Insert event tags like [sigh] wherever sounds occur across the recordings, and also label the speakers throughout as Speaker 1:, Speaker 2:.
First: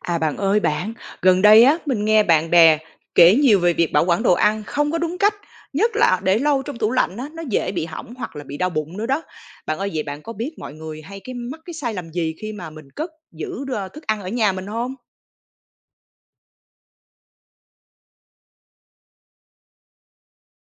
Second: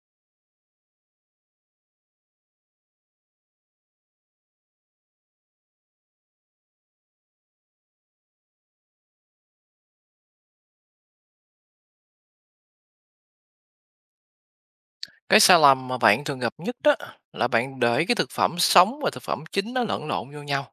Speaker 1: À, bạn ơi bạn, gần đây á, mình nghe bạn bè kể nhiều về việc bảo quản đồ ăn không có đúng cách, nhất là để lâu trong tủ lạnh á, nó dễ bị hỏng hoặc là bị đau bụng nữa đó. Bạn ơi, vậy bạn có biết mọi người hay cái mắc cái sai lầm gì khi mà mình cất giữ thức ăn ở nhà mình không?
Speaker 2: Cái sai lầm mà bạn thường gặp nhất đó là bạn để cái thực phẩm sống và thực phẩm chín nó lẫn lộn vô nhau.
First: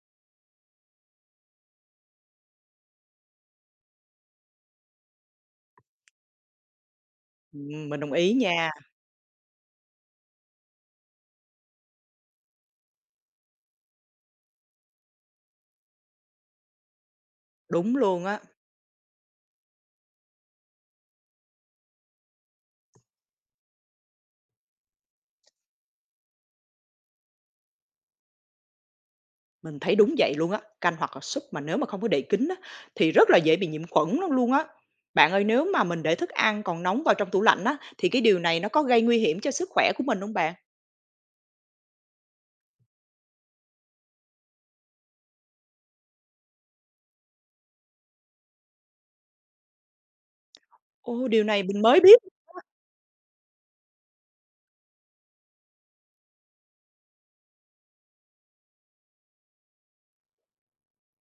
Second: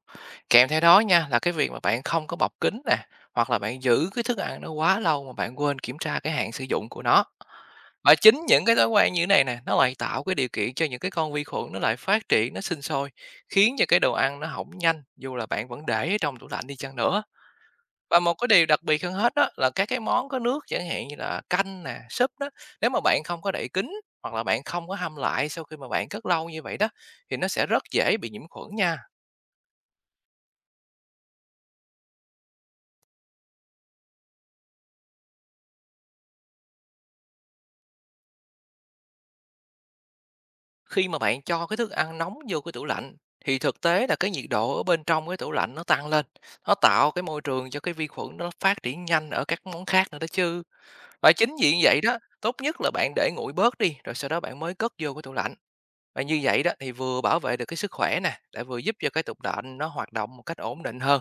Speaker 2: Kèm theo đó nha là cái việc mà bạn không có bọc kín nè, hoặc là bạn giữ cái thức ăn nó quá lâu mà bạn quên kiểm tra cái hạn sử dụng của nó.
Speaker 1: Mình đồng
Speaker 2: Và
Speaker 1: ý
Speaker 2: chính những
Speaker 1: nha,
Speaker 2: cái thói quen như thế này nè, nó lại tạo cái điều kiện cho những cái con vi khuẩn nó lại phát triển, nó sinh sôi, khiến cho cái đồ ăn nó hỏng nhanh dù là bạn vẫn để ở trong tủ lạnh đi chăng nữa.
Speaker 1: đúng
Speaker 2: Và
Speaker 1: luôn
Speaker 2: một
Speaker 1: á,
Speaker 2: cái điều đặc biệt hơn hết đó là các cái món có nước, chẳng hạn như là canh nè, súp đó, nếu mà bạn không có đậy kín hoặc là bạn không có hâm lại sau khi mà bạn cất lâu như vậy đó, thì nó sẽ rất dễ bị nhiễm khuẩn nha.
Speaker 1: mình thấy đúng vậy luôn á, canh hoặc là súp mà nếu mà không có đậy kín á, thì rất là dễ bị nhiễm khuẩn lắm luôn á. Bạn ơi, nếu mà mình để thức ăn còn nóng vào trong tủ lạnh á, thì cái điều này nó có gây nguy hiểm cho sức khỏe của mình không bạn?
Speaker 2: Khi mà bạn cho cái thức ăn nóng vô cái tủ lạnh thì thực tế là cái nhiệt độ ở bên trong cái tủ lạnh nó tăng lên, nó tạo cái môi trường cho cái vi khuẩn nó phát triển nhanh ở các món khác nữa đó chứ.
Speaker 1: Ô,
Speaker 2: Và
Speaker 1: điều
Speaker 2: chính
Speaker 1: này
Speaker 2: vì
Speaker 1: mình mới
Speaker 2: vậy đó,
Speaker 1: biết.
Speaker 2: tốt nhất là bạn để nguội bớt đi rồi sau đó bạn mới cất vô cái tủ lạnh. Và như vậy đó thì vừa bảo vệ được cái sức khỏe nè, lại vừa giúp cho cái tục đệm nó hoạt động một cách ổn định hơn.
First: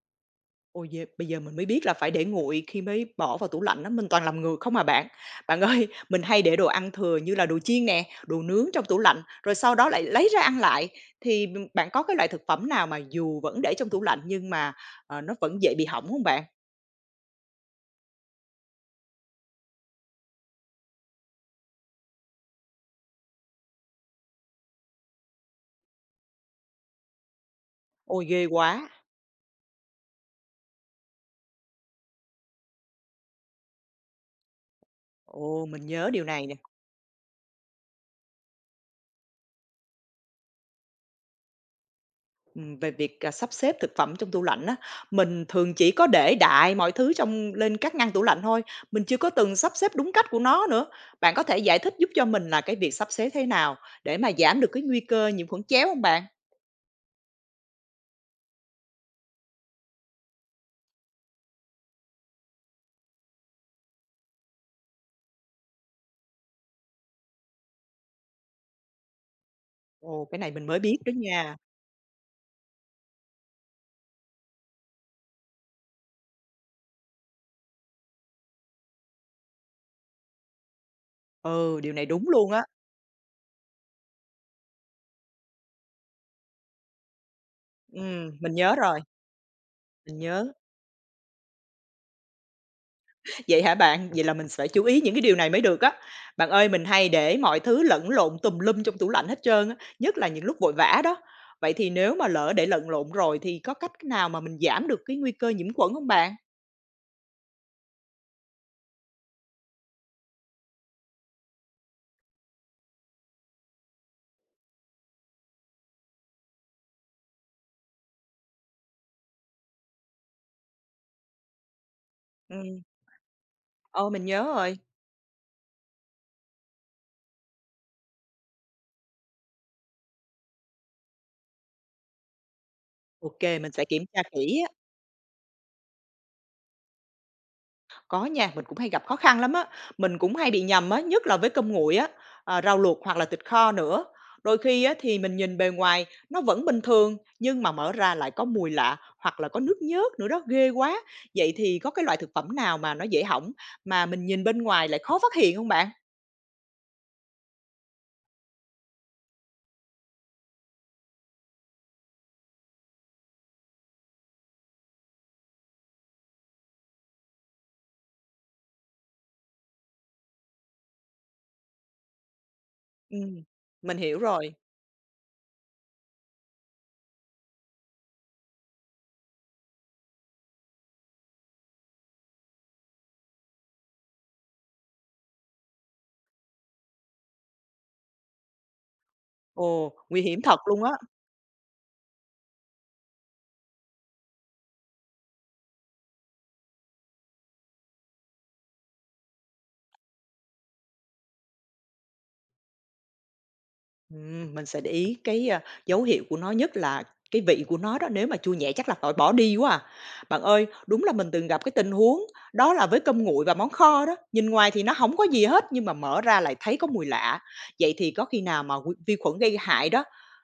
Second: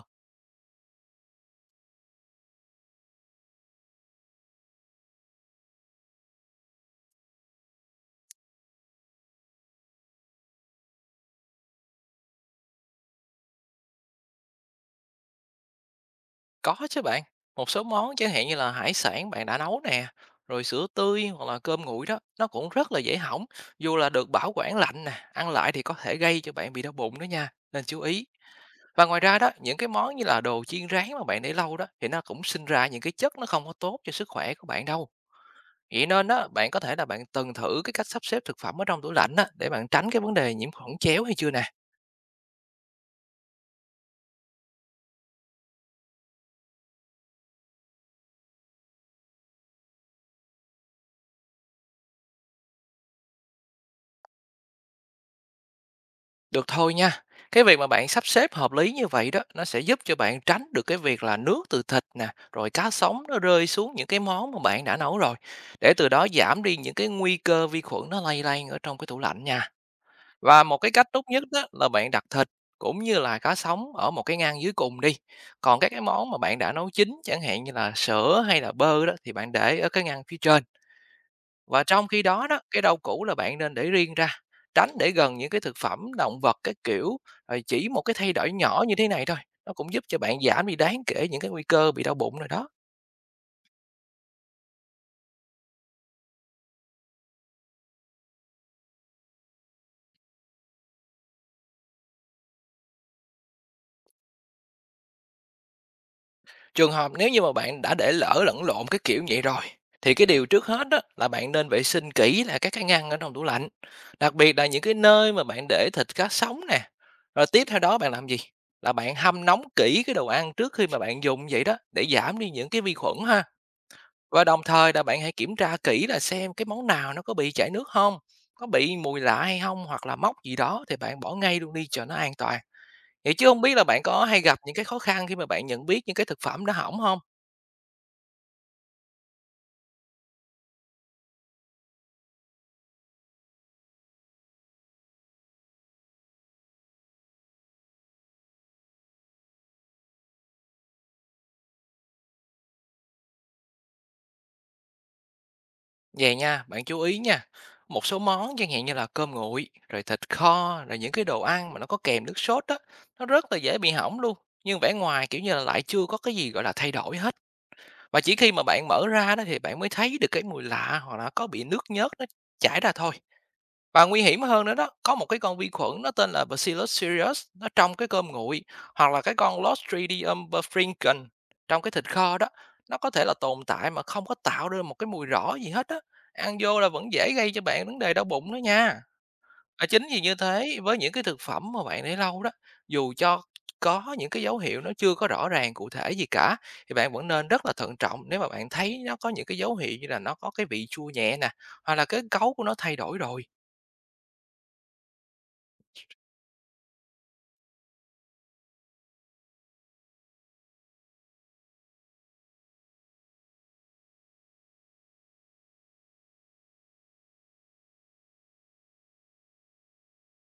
Speaker 1: Ôi, yeah, bây giờ mình mới biết là phải để nguội khi mới bỏ vào tủ lạnh đó mình toàn làm ngược không à bạn. Bạn ơi, [laughs] mình hay để đồ ăn thừa như là đồ chiên nè, đồ nướng trong tủ lạnh, rồi sau đó lại lấy ra ăn lại. Thì bạn có cái loại thực phẩm nào mà dù vẫn để trong tủ lạnh nhưng mà, ờ, nó vẫn dễ bị hỏng không bạn?
Speaker 2: Có chứ bạn, một số món chẳng hạn như là hải sản bạn đã nấu nè, rồi sữa tươi hoặc là cơm nguội đó, nó cũng rất là dễ hỏng. Dù là được bảo quản lạnh nè, ăn lại thì có thể gây cho bạn bị đau bụng đó nha, nên chú
Speaker 1: Ôi,
Speaker 2: ý.
Speaker 1: ghê quá!
Speaker 2: Và ngoài ra đó, những cái món như là đồ chiên rán mà bạn để lâu đó thì nó cũng sinh ra những cái chất nó không có tốt cho sức khỏe của bạn đâu.
Speaker 1: Ồ, mình
Speaker 2: Vậy
Speaker 1: nhớ điều
Speaker 2: nên
Speaker 1: này
Speaker 2: đó,
Speaker 1: nè.
Speaker 2: bạn có thể là bạn từng thử cái cách sắp xếp thực phẩm ở trong tủ lạnh á để bạn tránh cái vấn đề nhiễm khuẩn chéo hay chưa nè?
Speaker 1: Về việc, à, sắp xếp thực phẩm trong tủ lạnh á, mình thường chỉ có để đại mọi thứ trong lên các ngăn tủ lạnh thôi, mình chưa có từng sắp xếp đúng cách của nó nữa. Bạn có thể giải thích giúp cho mình là cái việc sắp xếp thế nào để mà giảm được cái nguy cơ nhiễm khuẩn chéo không bạn?
Speaker 2: Được thôi nha. Cái việc mà bạn sắp xếp hợp lý như vậy đó, nó sẽ giúp cho bạn tránh được cái việc là nước từ thịt nè, rồi cá sống nó rơi xuống những cái món mà bạn đã nấu rồi, để từ đó giảm đi những cái nguy cơ vi khuẩn nó lây lan ở trong cái tủ lạnh nha.
Speaker 1: Ồ, cái này
Speaker 2: Và
Speaker 1: mình
Speaker 2: một
Speaker 1: mới
Speaker 2: cái
Speaker 1: biết
Speaker 2: cách
Speaker 1: đó
Speaker 2: tốt nhất
Speaker 1: nha.
Speaker 2: đó là bạn đặt thịt cũng như là cá sống ở một cái ngăn dưới cùng đi. Còn các cái món mà bạn đã nấu chín, chẳng hạn như là sữa hay là bơ đó, thì bạn để ở cái ngăn phía trên.
Speaker 1: Ừ,
Speaker 2: Và
Speaker 1: điều này
Speaker 2: trong khi
Speaker 1: đúng
Speaker 2: đó
Speaker 1: luôn
Speaker 2: đó,
Speaker 1: á.
Speaker 2: cái rau củ là bạn nên để riêng ra, tránh để gần những cái thực phẩm, động vật cái kiểu, rồi chỉ một cái thay đổi
Speaker 1: Mình nhớ
Speaker 2: nhỏ như
Speaker 1: rồi,
Speaker 2: thế này thôi, nó cũng giúp
Speaker 1: mình
Speaker 2: cho bạn
Speaker 1: nhớ.
Speaker 2: giảm đi đáng kể những cái nguy cơ bị đau bụng rồi đó.
Speaker 1: Vậy hả bạn? Vậy là mình phải chú ý những cái điều này mới được á. Bạn ơi, mình hay để mọi thứ lẫn lộn tùm lum trong tủ lạnh hết trơn á, nhất là những lúc vội vã đó. Vậy thì nếu mà lỡ để lẫn lộn rồi thì có cách nào mà mình giảm được cái nguy cơ nhiễm khuẩn không bạn?
Speaker 2: Trường hợp nếu như mà bạn đã để lỡ lẫn lộn cái kiểu vậy rồi, thì cái điều trước hết đó là bạn nên vệ sinh kỹ là các cái ngăn ở trong tủ lạnh, đặc biệt là những cái nơi mà bạn để thịt cá sống nè. Rồi tiếp theo đó bạn làm gì? Là bạn hâm nóng kỹ cái đồ ăn trước khi mà bạn dùng vậy đó để giảm đi những
Speaker 1: Ừm,
Speaker 2: cái vi khuẩn ha.
Speaker 1: ờ, mình nhớ
Speaker 2: Và đồng
Speaker 1: rồi.
Speaker 2: thời là bạn hãy kiểm tra kỹ là xem cái món nào nó có bị chảy nước không, có bị mùi lạ hay không, hoặc là mốc gì đó, thì bạn bỏ ngay luôn đi cho nó an toàn. Vậy
Speaker 1: OK,
Speaker 2: chứ không
Speaker 1: mình
Speaker 2: biết là
Speaker 1: sẽ
Speaker 2: bạn
Speaker 1: kiểm tra
Speaker 2: có hay gặp
Speaker 1: kỹ á.
Speaker 2: những cái khó khăn khi mà bạn nhận biết những cái thực phẩm nó hỏng không?
Speaker 1: Có nha, mình cũng hay gặp khó khăn lắm á. Mình cũng hay bị nhầm á, nhất là với cơm nguội á, à, rau luộc hoặc là thịt kho nữa. Đôi khi á, thì mình nhìn bề ngoài nó vẫn bình thường nhưng mà mở ra lại có mùi lạ hoặc là có nước nhớt nữa đó, ghê quá. Vậy thì có cái loại thực phẩm nào mà nó dễ hỏng mà mình nhìn bên ngoài lại khó phát hiện không bạn?
Speaker 2: Vầy nha, bạn chú ý nha, một số món chẳng hạn như là cơm nguội, rồi thịt kho, rồi những cái đồ ăn mà nó có kèm nước sốt đó, nó rất là dễ bị hỏng luôn, nhưng vẻ ngoài, kiểu như là, lại chưa có cái gì, gọi là, thay đổi hết. Và chỉ khi mà bạn mở ra đó thì bạn mới thấy được cái mùi lạ hoặc là có bị nước nhớt nó chảy ra thôi.
Speaker 1: Ừm, mình
Speaker 2: Và
Speaker 1: hiểu
Speaker 2: nguy hiểm
Speaker 1: rồi.
Speaker 2: hơn nữa đó, có một cái con vi khuẩn nó tên là Bacillus cereus, nó trong cái cơm nguội, hoặc là cái con Clostridium perfringens trong cái thịt kho đó, nó có thể là tồn tại mà không có tạo ra một cái mùi rõ gì hết á. Ăn vô là vẫn dễ gây cho bạn vấn đề đau bụng đó nha. Và
Speaker 1: Ồ,
Speaker 2: chính vì
Speaker 1: nguy
Speaker 2: như
Speaker 1: hiểm thật
Speaker 2: thế,
Speaker 1: luôn á.
Speaker 2: với những cái thực phẩm mà bạn để lâu đó, dù cho có những cái dấu hiệu nó chưa có rõ ràng cụ thể gì cả, thì bạn vẫn nên rất là thận trọng nếu mà bạn thấy nó có những cái dấu hiệu như là nó có cái vị chua nhẹ nè, hoặc là cái cấu của nó thay đổi rồi.
Speaker 1: Mình sẽ để ý cái, a, dấu hiệu của nó, nhất là cái vị của nó đó, nếu mà chua nhẹ chắc là phải bỏ đi quá à. Bạn ơi, đúng là mình từng gặp cái tình huống đó là với cơm nguội và món kho đó, nhìn ngoài thì nó không có gì hết nhưng mà mở ra lại thấy có mùi lạ. Vậy thì có khi nào mà quy vi khuẩn gây hại đó,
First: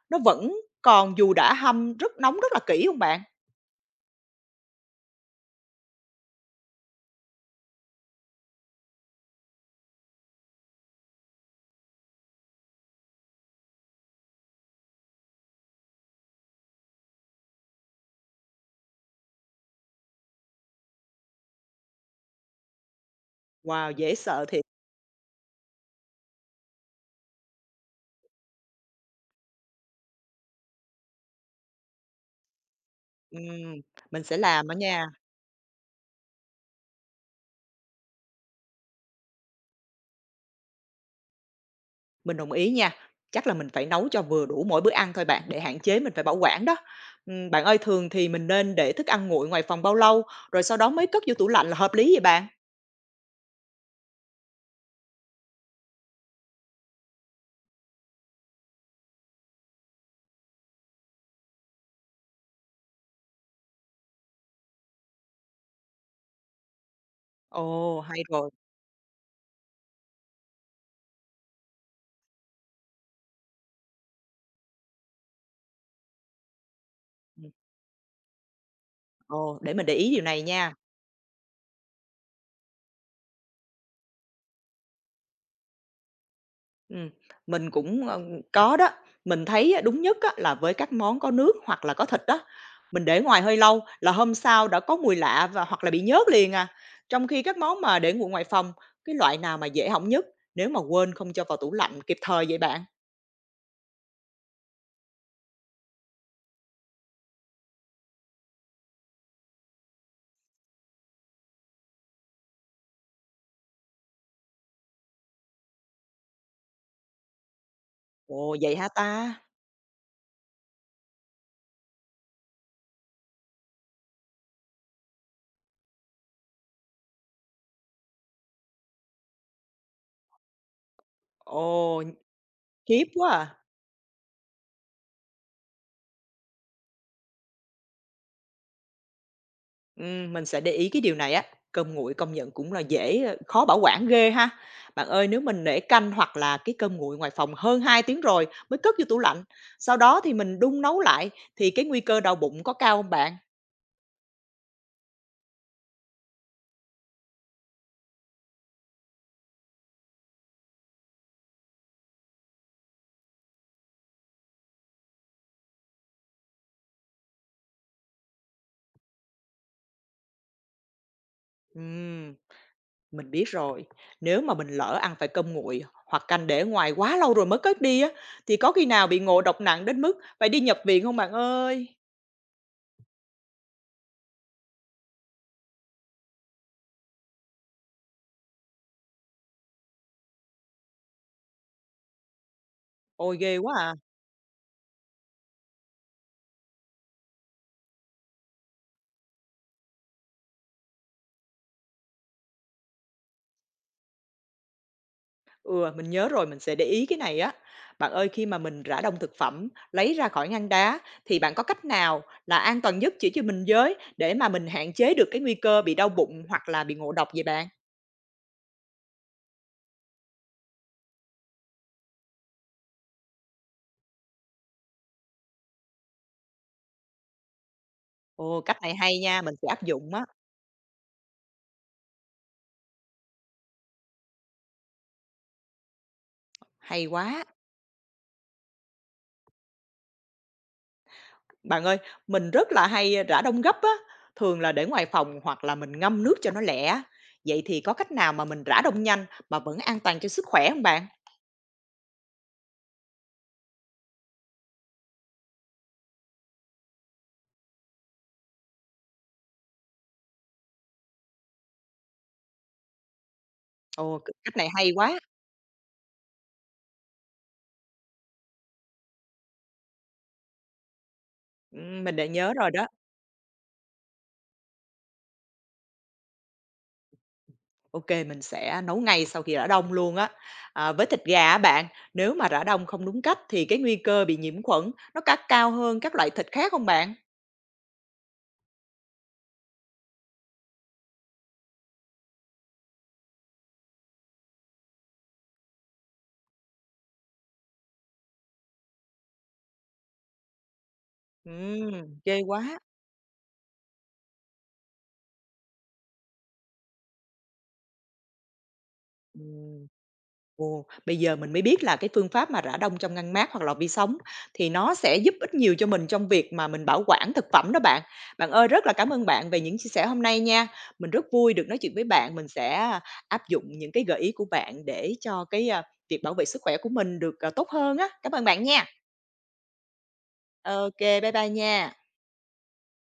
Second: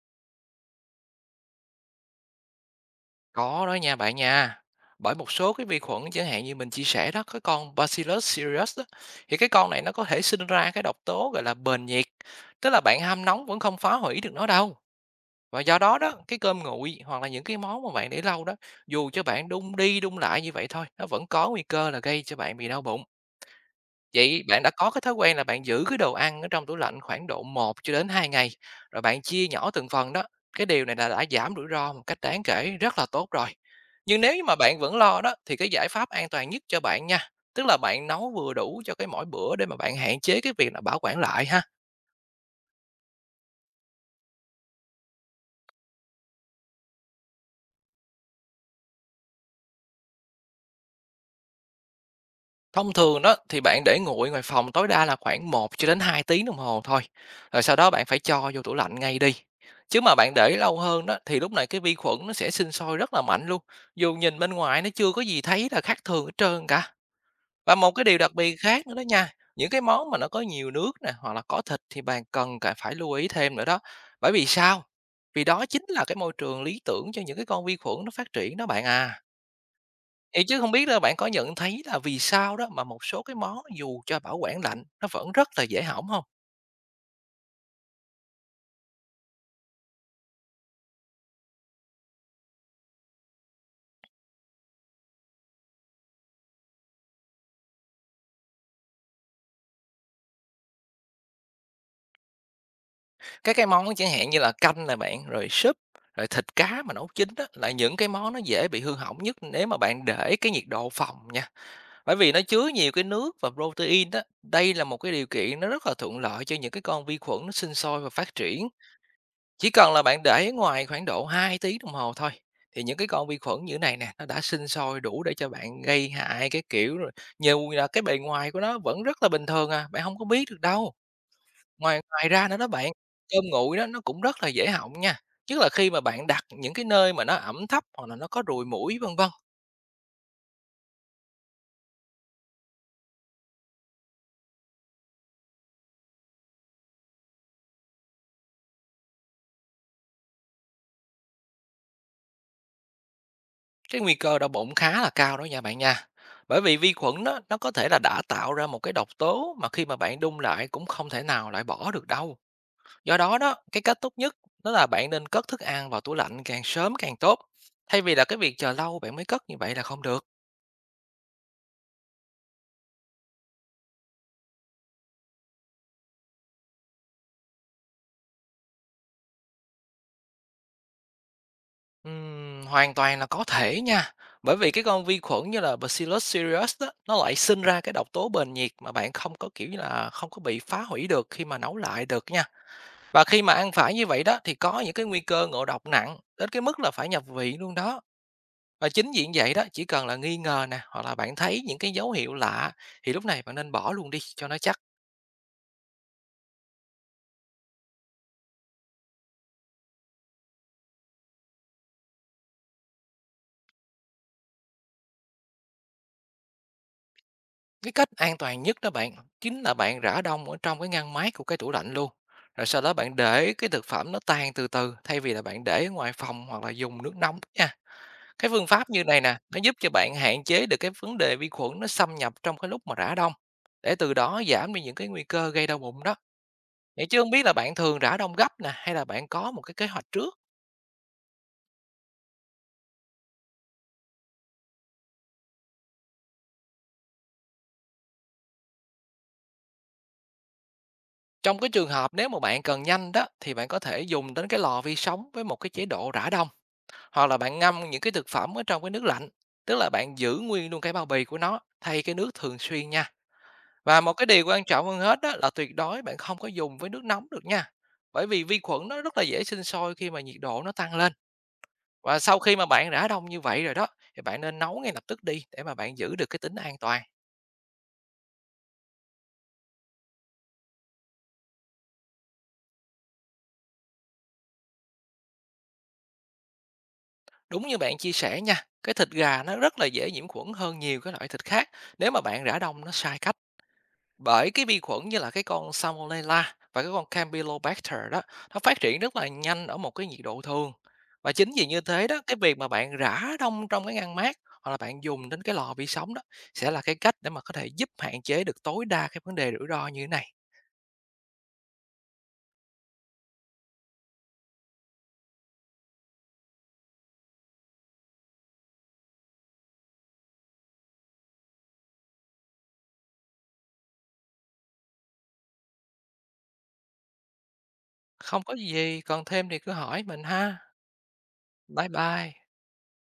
Speaker 1: nó vẫn còn dù đã hâm rất nóng rất là kỹ không bạn?
Speaker 2: Có đó nha bạn nha. Bởi một số cái vi khuẩn chẳng hạn như mình chia sẻ đó, cái con Bacillus cereus đó, thì cái con này nó có thể sinh ra cái độc tố gọi là bền nhiệt, tức là bạn hâm nóng vẫn không phá hủy được nó đâu. Và do đó đó, cái cơm nguội hoặc là những cái món mà bạn để lâu đó, dù cho bạn đun đi đun lại như vậy thôi, nó vẫn có nguy cơ là gây cho bạn bị đau bụng.
Speaker 1: Wow, dễ
Speaker 2: Vậy
Speaker 1: sợ thiệt!
Speaker 2: bạn đã có cái thói quen là bạn giữ cái đồ ăn ở trong tủ lạnh khoảng độ một cho đến hai ngày, rồi bạn chia nhỏ từng phần đó, cái điều này là đã giảm rủi ro một cách đáng kể, rất là tốt rồi.
Speaker 1: Ừm,
Speaker 2: Nhưng
Speaker 1: mình
Speaker 2: nếu
Speaker 1: sẽ
Speaker 2: như mà
Speaker 1: làm á
Speaker 2: bạn vẫn
Speaker 1: nha.
Speaker 2: lo đó, thì cái giải pháp an toàn nhất cho bạn nha, tức là bạn nấu vừa đủ cho cái mỗi bữa để mà bạn hạn chế cái việc là bảo quản lại ha.
Speaker 1: Mình đồng ý nha. Chắc là mình phải nấu cho vừa đủ mỗi bữa ăn thôi bạn, để hạn chế mình phải bảo quản đó. Bạn ơi, thường thì mình nên để thức ăn nguội ngoài phòng bao lâu, rồi sau đó mới cất vô tủ lạnh là hợp lý vậy bạn?
Speaker 2: Thông thường đó thì bạn để nguội ngoài phòng tối đa là khoảng một cho đến 2 tiếng đồng hồ thôi. Rồi sau đó bạn phải cho vô tủ lạnh ngay đi. Chứ mà bạn để lâu hơn đó thì lúc này cái vi khuẩn nó sẽ sinh sôi rất là mạnh luôn. Dù nhìn bên ngoài nó chưa có gì thấy là khác thường hết trơn cả. Và một
Speaker 1: Ồ,
Speaker 2: cái điều
Speaker 1: hay
Speaker 2: đặc
Speaker 1: rồi.
Speaker 2: biệt khác nữa đó nha. Những cái món mà nó có nhiều nước nè hoặc là có thịt thì bạn cần phải lưu ý thêm nữa đó. Bởi vì sao? Vì đó chính là cái môi trường lý tưởng cho những cái
Speaker 1: Ừm,
Speaker 2: con vi khuẩn nó phát triển đó bạn à.
Speaker 1: ồ, để mình để ý điều này
Speaker 2: Vậy chứ không
Speaker 1: nha.
Speaker 2: biết là bạn có nhận thấy là vì sao đó mà một số cái món dù cho bảo quản lạnh nó vẫn rất là dễ hỏng không?
Speaker 1: Ừm, mình cũng, ờ, có đó. Mình thấy á, đúng nhất á, là với các món có nước hoặc là có thịt đó, mình để ngoài hơi lâu là hôm sau đã có mùi lạ và hoặc là bị nhớt liền à. Trong khi các món mà để nguội ngoài phòng, cái loại nào mà dễ hỏng nhất nếu mà quên không cho vào tủ lạnh kịp thời vậy bạn?
Speaker 2: Các cái món chẳng hạn như là canh nè bạn, rồi súp, rồi thịt cá mà nấu chín đó là những cái món nó dễ bị hư hỏng nhất nếu mà bạn để cái nhiệt độ phòng nha. Bởi vì nó chứa nhiều cái nước và protein đó, đây là một cái điều kiện nó rất là thuận lợi cho những cái con vi khuẩn nó sinh sôi và phát
Speaker 1: Ồ,
Speaker 2: triển.
Speaker 1: vậy hả ta?
Speaker 2: Chỉ cần là bạn để ngoài khoảng độ 2 tiếng đồng hồ thôi, thì những cái con vi khuẩn như thế này nè, nó đã sinh sôi đủ để cho bạn gây hại cái kiểu rồi. Dù là cái bề ngoài của nó vẫn rất là bình thường à, bạn không có biết được đâu. Ngoài
Speaker 1: Ồ,
Speaker 2: ngoài ra nữa đó bạn,
Speaker 1: khiếp quá
Speaker 2: cơm
Speaker 1: à!
Speaker 2: nguội đó nó cũng rất là dễ hỏng nha, nhất là khi mà bạn đặt những cái nơi mà nó ẩm thấp hoặc là nó có ruồi muỗi, vân vân.
Speaker 1: Mình sẽ để ý cái điều này á. Cơm nguội công nhận cũng là dễ ờ, khó bảo quản ghê ha. Bạn ơi, nếu mình để canh hoặc là cái cơm nguội ngoài phòng hơn 2 tiếng rồi mới cất vô tủ lạnh, sau đó thì mình đun nấu lại thì cái nguy cơ đau bụng có cao không bạn?
Speaker 2: Cái nguy cơ đau bụng khá là cao đó nha bạn nha. Bởi vì vi khuẩn đó, nó có thể là đã tạo ra một cái độc tố mà khi mà bạn đun lại cũng không thể nào lại bỏ được đâu. Do đó đó, cái cách tốt nhất đó là bạn nên cất thức ăn vào tủ lạnh càng sớm càng tốt. Thay vì là cái việc chờ lâu bạn mới cất như vậy là không được.
Speaker 1: Ừm, mình biết rồi. Nếu mà mình lỡ ăn phải cơm nguội hoặc canh để ngoài quá lâu rồi mới cất đi á, thì có khi nào bị ngộ độc nặng đến mức phải đi nhập viện không bạn ơi?
Speaker 2: Hoàn toàn là có thể nha. Bởi vì cái con vi khuẩn như là Bacillus cereus đó, nó lại sinh ra cái độc tố bền nhiệt mà bạn không có kiểu như là không có bị phá hủy được khi mà nấu lại được nha. Và
Speaker 1: Ôi,
Speaker 2: khi mà
Speaker 1: ghê
Speaker 2: ăn
Speaker 1: quá à!
Speaker 2: phải như vậy đó thì có những cái nguy cơ ngộ độc nặng đến cái mức là phải nhập viện luôn đó. Và chính vì vậy đó, chỉ cần là nghi ngờ nè, hoặc là bạn thấy những cái dấu hiệu lạ, thì lúc này bạn nên bỏ luôn đi cho nó chắc.
Speaker 1: Ừ, mình nhớ rồi, mình sẽ để ý cái này á. Bạn ơi, khi mà mình rã đông thực phẩm, lấy ra khỏi ngăn đá, thì bạn có cách nào là an toàn nhất chỉ cho mình với để mà mình hạn chế được cái nguy cơ bị đau bụng hoặc là bị ngộ độc vậy bạn?
Speaker 2: Cái cách an toàn nhất đó bạn, chính là bạn rã đông ở trong cái ngăn mát của cái tủ lạnh luôn. Rồi sau đó bạn để cái thực phẩm nó tan từ từ, thay vì là bạn để ở ngoài phòng hoặc là dùng nước nóng nha. Cái
Speaker 1: Ồ,
Speaker 2: phương
Speaker 1: cách
Speaker 2: pháp
Speaker 1: này
Speaker 2: như
Speaker 1: hay
Speaker 2: này nè,
Speaker 1: nha, mình
Speaker 2: nó
Speaker 1: sẽ
Speaker 2: giúp
Speaker 1: áp
Speaker 2: cho bạn
Speaker 1: dụng á.
Speaker 2: hạn chế được cái vấn đề vi khuẩn nó xâm nhập trong cái lúc mà rã đông, để từ đó giảm đi những cái nguy cơ gây đau bụng đó.
Speaker 1: Hay
Speaker 2: Vậy chứ không biết
Speaker 1: quá.
Speaker 2: là bạn thường rã đông gấp nè hay là bạn có một cái kế hoạch trước.
Speaker 1: Bạn ơi, mình rất là hay rã đông gấp á, thường là để ngoài phòng hoặc là mình ngâm nước cho nó lẹ. Vậy thì có cách nào mà mình rã đông nhanh mà vẫn an toàn cho sức khỏe không bạn?
Speaker 2: Trong cái trường hợp nếu mà bạn cần nhanh đó thì bạn có thể dùng đến cái lò vi sóng với một cái chế độ rã đông. Hoặc là bạn ngâm những cái thực phẩm ở trong cái nước lạnh, tức là bạn giữ nguyên luôn cái bao bì của nó, thay cái nước thường xuyên nha. Và một
Speaker 1: Ồ,
Speaker 2: cái điều
Speaker 1: cách
Speaker 2: quan
Speaker 1: này
Speaker 2: trọng
Speaker 1: hay
Speaker 2: hơn
Speaker 1: quá.
Speaker 2: hết đó là tuyệt đối bạn không có dùng với nước nóng được nha. Bởi vì vi khuẩn nó rất là dễ sinh sôi khi mà nhiệt độ nó tăng lên.
Speaker 1: Ừ, mình
Speaker 2: Và
Speaker 1: đã
Speaker 2: sau
Speaker 1: nhớ
Speaker 2: khi mà
Speaker 1: rồi đó.
Speaker 2: bạn đã đông như vậy rồi đó thì bạn nên nấu ngay lập tức đi để mà bạn giữ được cái tính an toàn.
Speaker 1: OK, mình sẽ nấu ngay sau khi rã đông luôn á. Ờ, với thịt gà á bạn, nếu mà rã đông không đúng cách thì cái nguy cơ bị nhiễm khuẩn nó có cao hơn các loại thịt khác không bạn?
Speaker 2: Đúng như bạn chia sẻ nha, cái thịt gà nó rất là dễ nhiễm khuẩn hơn nhiều cái loại thịt khác nếu mà bạn rã đông nó sai cách. Bởi cái vi khuẩn như là cái con Salmonella và cái con Campylobacter đó, nó phát triển rất là nhanh ở một cái nhiệt độ thường. Và chính vì như thế đó, cái
Speaker 1: Ghê
Speaker 2: việc mà
Speaker 1: quá!
Speaker 2: bạn rã đông trong cái ngăn mát hoặc là bạn dùng đến cái lò vi sóng đó sẽ là cái cách để mà có thể giúp hạn chế được tối đa cái vấn đề rủi ro
Speaker 1: Ừm.
Speaker 2: như thế này.
Speaker 1: Ồ, bây giờ mình mới biết là cái phương pháp mà rã đông trong ngăn mát hoặc lò vi sóng thì nó sẽ giúp ích nhiều cho mình trong việc mà mình bảo quản thực phẩm đó bạn. Bạn ơi, rất là cảm ơn bạn về những chia sẻ hôm nay nha. Mình rất vui được nói chuyện với bạn. Mình sẽ à, áp dụng những cái gợi ý của bạn để cho cái à, việc bảo vệ sức khỏe của mình được à, tốt hơn á. Cảm
Speaker 2: Không
Speaker 1: ơn
Speaker 2: có
Speaker 1: bạn nha.
Speaker 2: gì, còn thêm thì cứ hỏi mình ha.
Speaker 1: OK, bye bye nha.
Speaker 2: Bye bye.